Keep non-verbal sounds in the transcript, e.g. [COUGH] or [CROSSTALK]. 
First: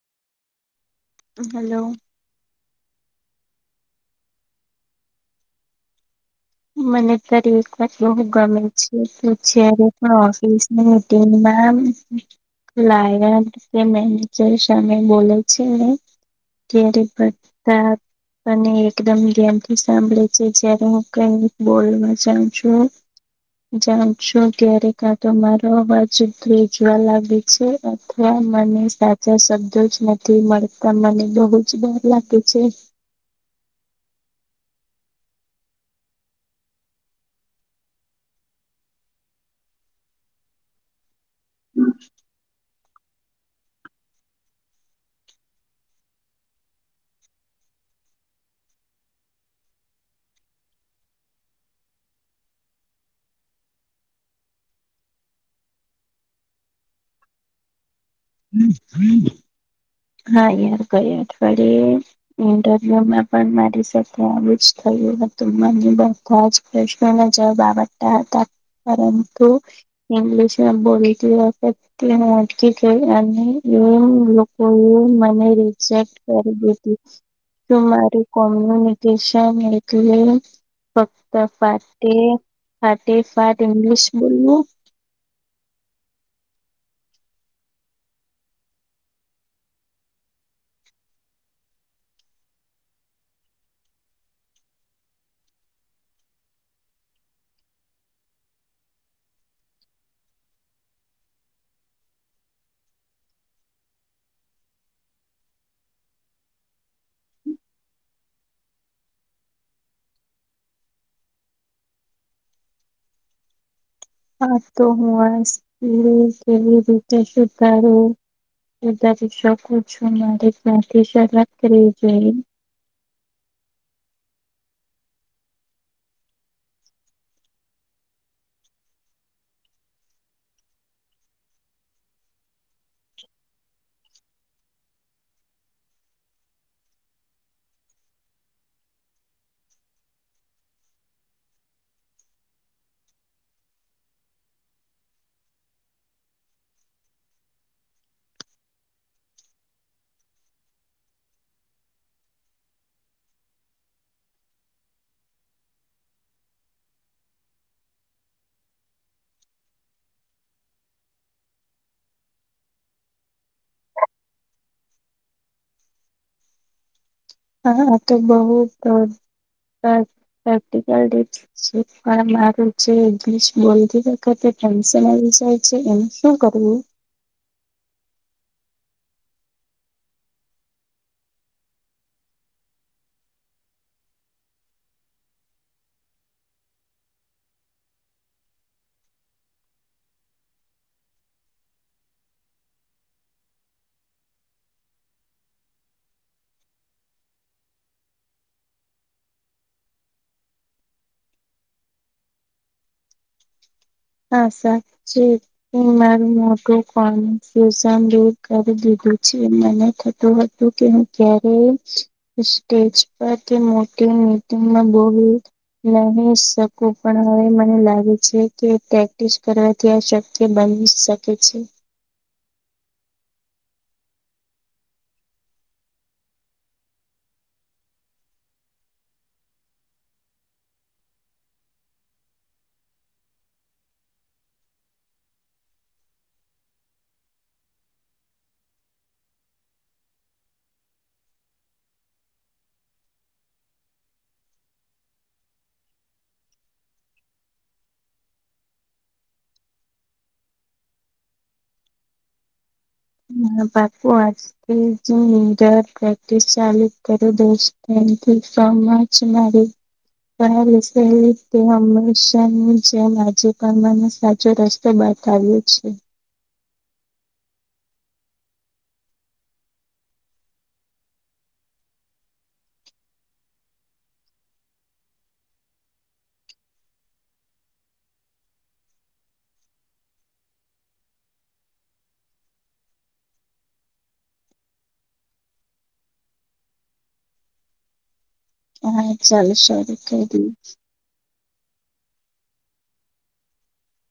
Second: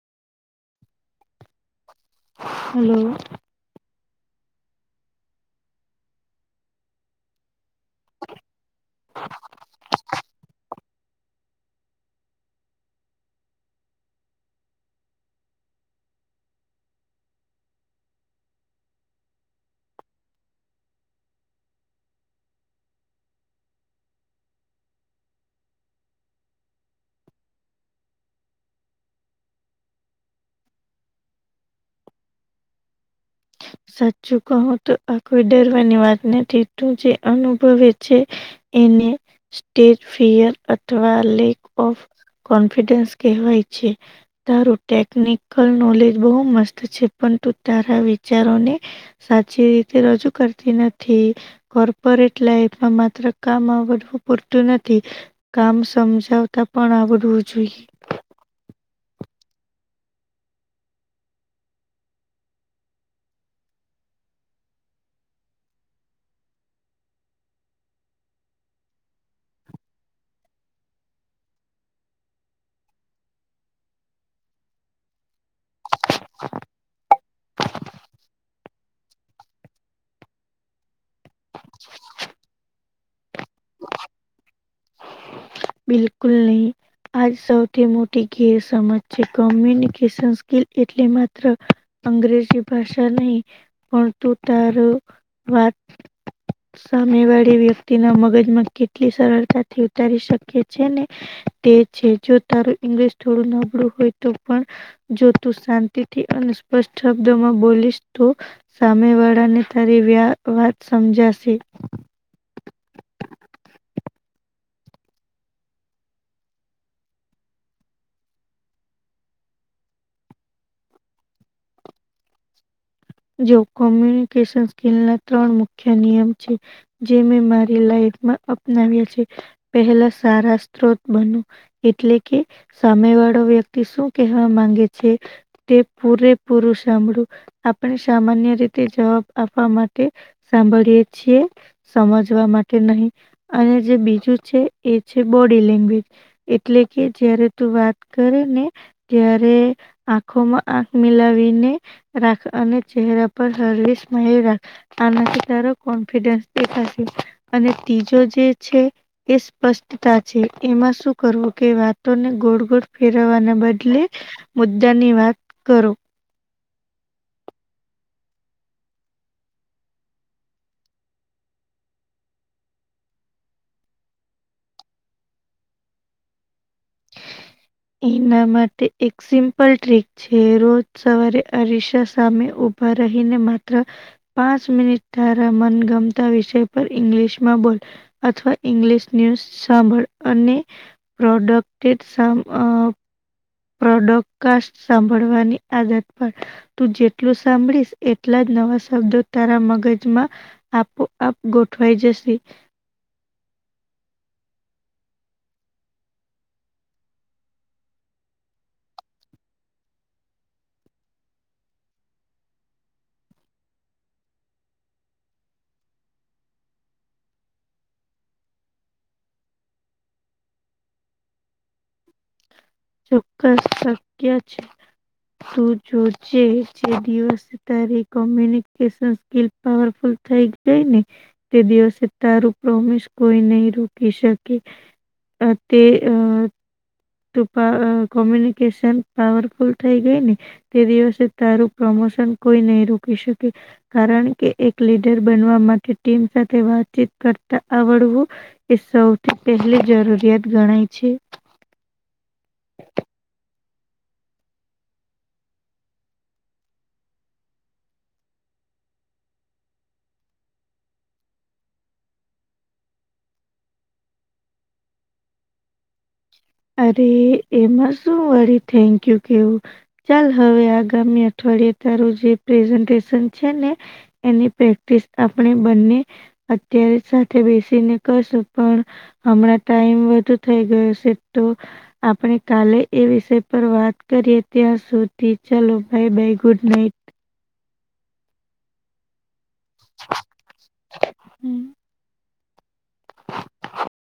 Hello hello મને ત્યારે એક વાર બુ ગમે છે ત જ્યારે હ ઓફીસ મીટિંગ મેમ લ મેનેજર શમે બોલે છે ક્યારેક પતા અને એકદમ ધ્યાનથી સાંભળે છે જયારે હું કઈ બોલવા સાચું જાણશો ત્યારે કા તો મારો અવાજ ભેજવા લાગે અથવા મને સાચા શબ્દો જ નથી મળતા મને બહુ જ ડર લાગે છે સાચું કહું તો આ કોઈ ડરવાની વાત નથી તું જે અનુભવે છે એને સ્ટેજ ફિયર અથવા લેક ઓફ કોન્ફિડેન્સ કહેવાય છે તારું ટેકનિકલ નોલેજ બહુ મસ્ત છે પણ તુ તારા વિચારોને સાચી રીતે રજૂ કરતી નથી કોર્પોરેટ લાઈફમાં માત્ર કામ આવડવું પૂરતું નથી. કામ સમજાવતા પણ આવડવું જોઈએ. હમ હમ હા યાર, ગયા અઠવાડિયે ઇન્ટરવ્યુમાં પણ મારી સાથે આવું જ થયું હતું, માંણીબા પાંચ પ્રશ્ન ના જવાબ આવડતા હતા પરંતુ ઈગ્લિશમાં બોલતી વકથે હું અટકી ગઈ અને બો લોક તેઓ એ મને રિજેક્ટ કરી દીધી. તું મારી કોમ્યુનિકેશન એટલે ફક્ત ફાટે ફાટે ફાટ ઇંગ્લિશ બોલવું બિલકુલ નહી. આજ સૌથી મોટી ઘેરસમજ છે. કોમ્યુનિકેશન સ્કીિલ એટલે માત્ર અંગ્રેજી ભાષા નહી પણ તું તારું વાત સામેવાળી વ્યક્તિના મગજમાં કેટલી સરળતાથી ઉતારી શક કે છે ને તે છે જો તારું ઈંગ્લિશ થોડું નબળું હોય તો પણ જો તું શાંતિથી અને સ્પષ્ટ શબ્દમાં બોલીશ તો સામેવાડાને તારી વ્યા વાત સમજાશે હા, તો હું આ સ્કીલ કેવી રીતે શીખાડું બ [UNINTELLIGIBLE] શકું છું મારી ત્યાથી શરૂઆત કરવી જોઈએ જો કોમ્યુનિકેશન સ્કીલના ત્રણ મુખ્ય નિયમ છે. જે મેં મારી લાઈફમાં અપનાવ્યા છે. પહેલા સારા સ્ત્રોત બનો એટલે કે સામેવાળો વ્યક્તિ શું કેહેવા માંગે છે. તે પૂરે પૂરું સાંભળું આપ પણ સામાન્ય રીતે જવાબ આપવા માટે સાંભળીએે છીએ. સમજવા માટે નહીં અને જે બીજું છે એ છે બોડી લેંગ્વેજ. એટલેકે જયારે તું વાત કરે ને ત્યારે આંખોમાં આંખ મિલાવીને રાખ અને ચહેરા પર હળવી સ્માઈલ રાખ. આનાથી તારો કોન્ફિડન્સ દેખાશે અને તીજો જે છે. એ સ્પષ્ટતા છે એમાં શું કરવું કે વાતોને ગોળ ગોળ ફેરવવાના બદલે મુદ્દાની વાત કરો. હા, આ તો બહુ પ્રેક્ટિકલ રીત છે. પણ મારું જે ઇંગ્લિશ બોલતી વખતે ટેન્શન આવી જાય છે એનું શું કરવું? એના માટે એક સિમ્પલ ટ્રીક જે રોજ સવારે અરીસા સામે ઊભા રહી ને માત્ર પાંચ મિનિટ તારા મનગમતા વિષય પર ઇંગ્લિશમાં બોલ અથવા ઇંગ્લિશ ન્યુઝ સાંભળ અને પ્રોડક્ટેડ અહ પ્રોડકકાસ્ટ સાંભળવાની આદત પાડ તું જેટલું સાંભળીશ એટલા જ નવા શબ્દો તારા મગજમાં આપોઆપ ગોઠવાય જશે હા, સાચે. તમે મારું મોટું કોનફ્યુઝન દૂર કરી દીધું છે. મને થતું હોય તું કે હું ક્યારેય સ્ટેજ પર કે મોટી મીટિંગમાં બોલવું નહીં શકું. પણ હવે મને લાગે છે કે પ્રેક્ટિસ કરવાથી આ શક્ય બની શકે છે. ચોક્કસ શક્ય છ. તું જોજે જે દિવસ તારી કોમ્યુનિકેશન સ્કીલ પાવરફુલ થઈ ગઈ ને તે દિવસે તારું પ્રોમિસ કોઈ નહીં રોકી શકે. અ તે અ. તું કર કોમ્યુનિકેશન પાવરફુલ થઈ ગઈ ને. તે દિવસે તારુ પ્રમોશન કોઈ નહી રોકી શકે. કારણ કે એક લીડર બનવા માટે ટીમ સાથે વાતચીત કરતા આવડવું એ સૌથી પહેલી જરૂરિયાત ગણાય છે. એકદમ પાકુ વાંચ. પ્રેક્ટિસ ચાલુ કરું દઉ છું. Thank you so much. જયારે. પણ આ વિશે તે હંમેશાની જેમ આજે પણ મને સાચો રસ તો બતાવ્યો છે. અરે એમાં શું વળી થેન્ક યુ કેવું. ચાલ હવે આગામી અઠવાડિયે તારું જે પ્રેઝન્ટેશન છે ને એની પ્રેક્ટિસ આપણે બંને અત્યારે જ સાથે બેસીને કરશું પણ હમણાં ટાઈમ વધુ થઈ ગયો છે તો, આપણે કાલે એ વિષય પર વાત કરીએ ત્યાં સુધી ચાલો બાય-બાય ગુડ નાઈટ. હા ચાલસે હું કરી દઈશ. હમ્મ.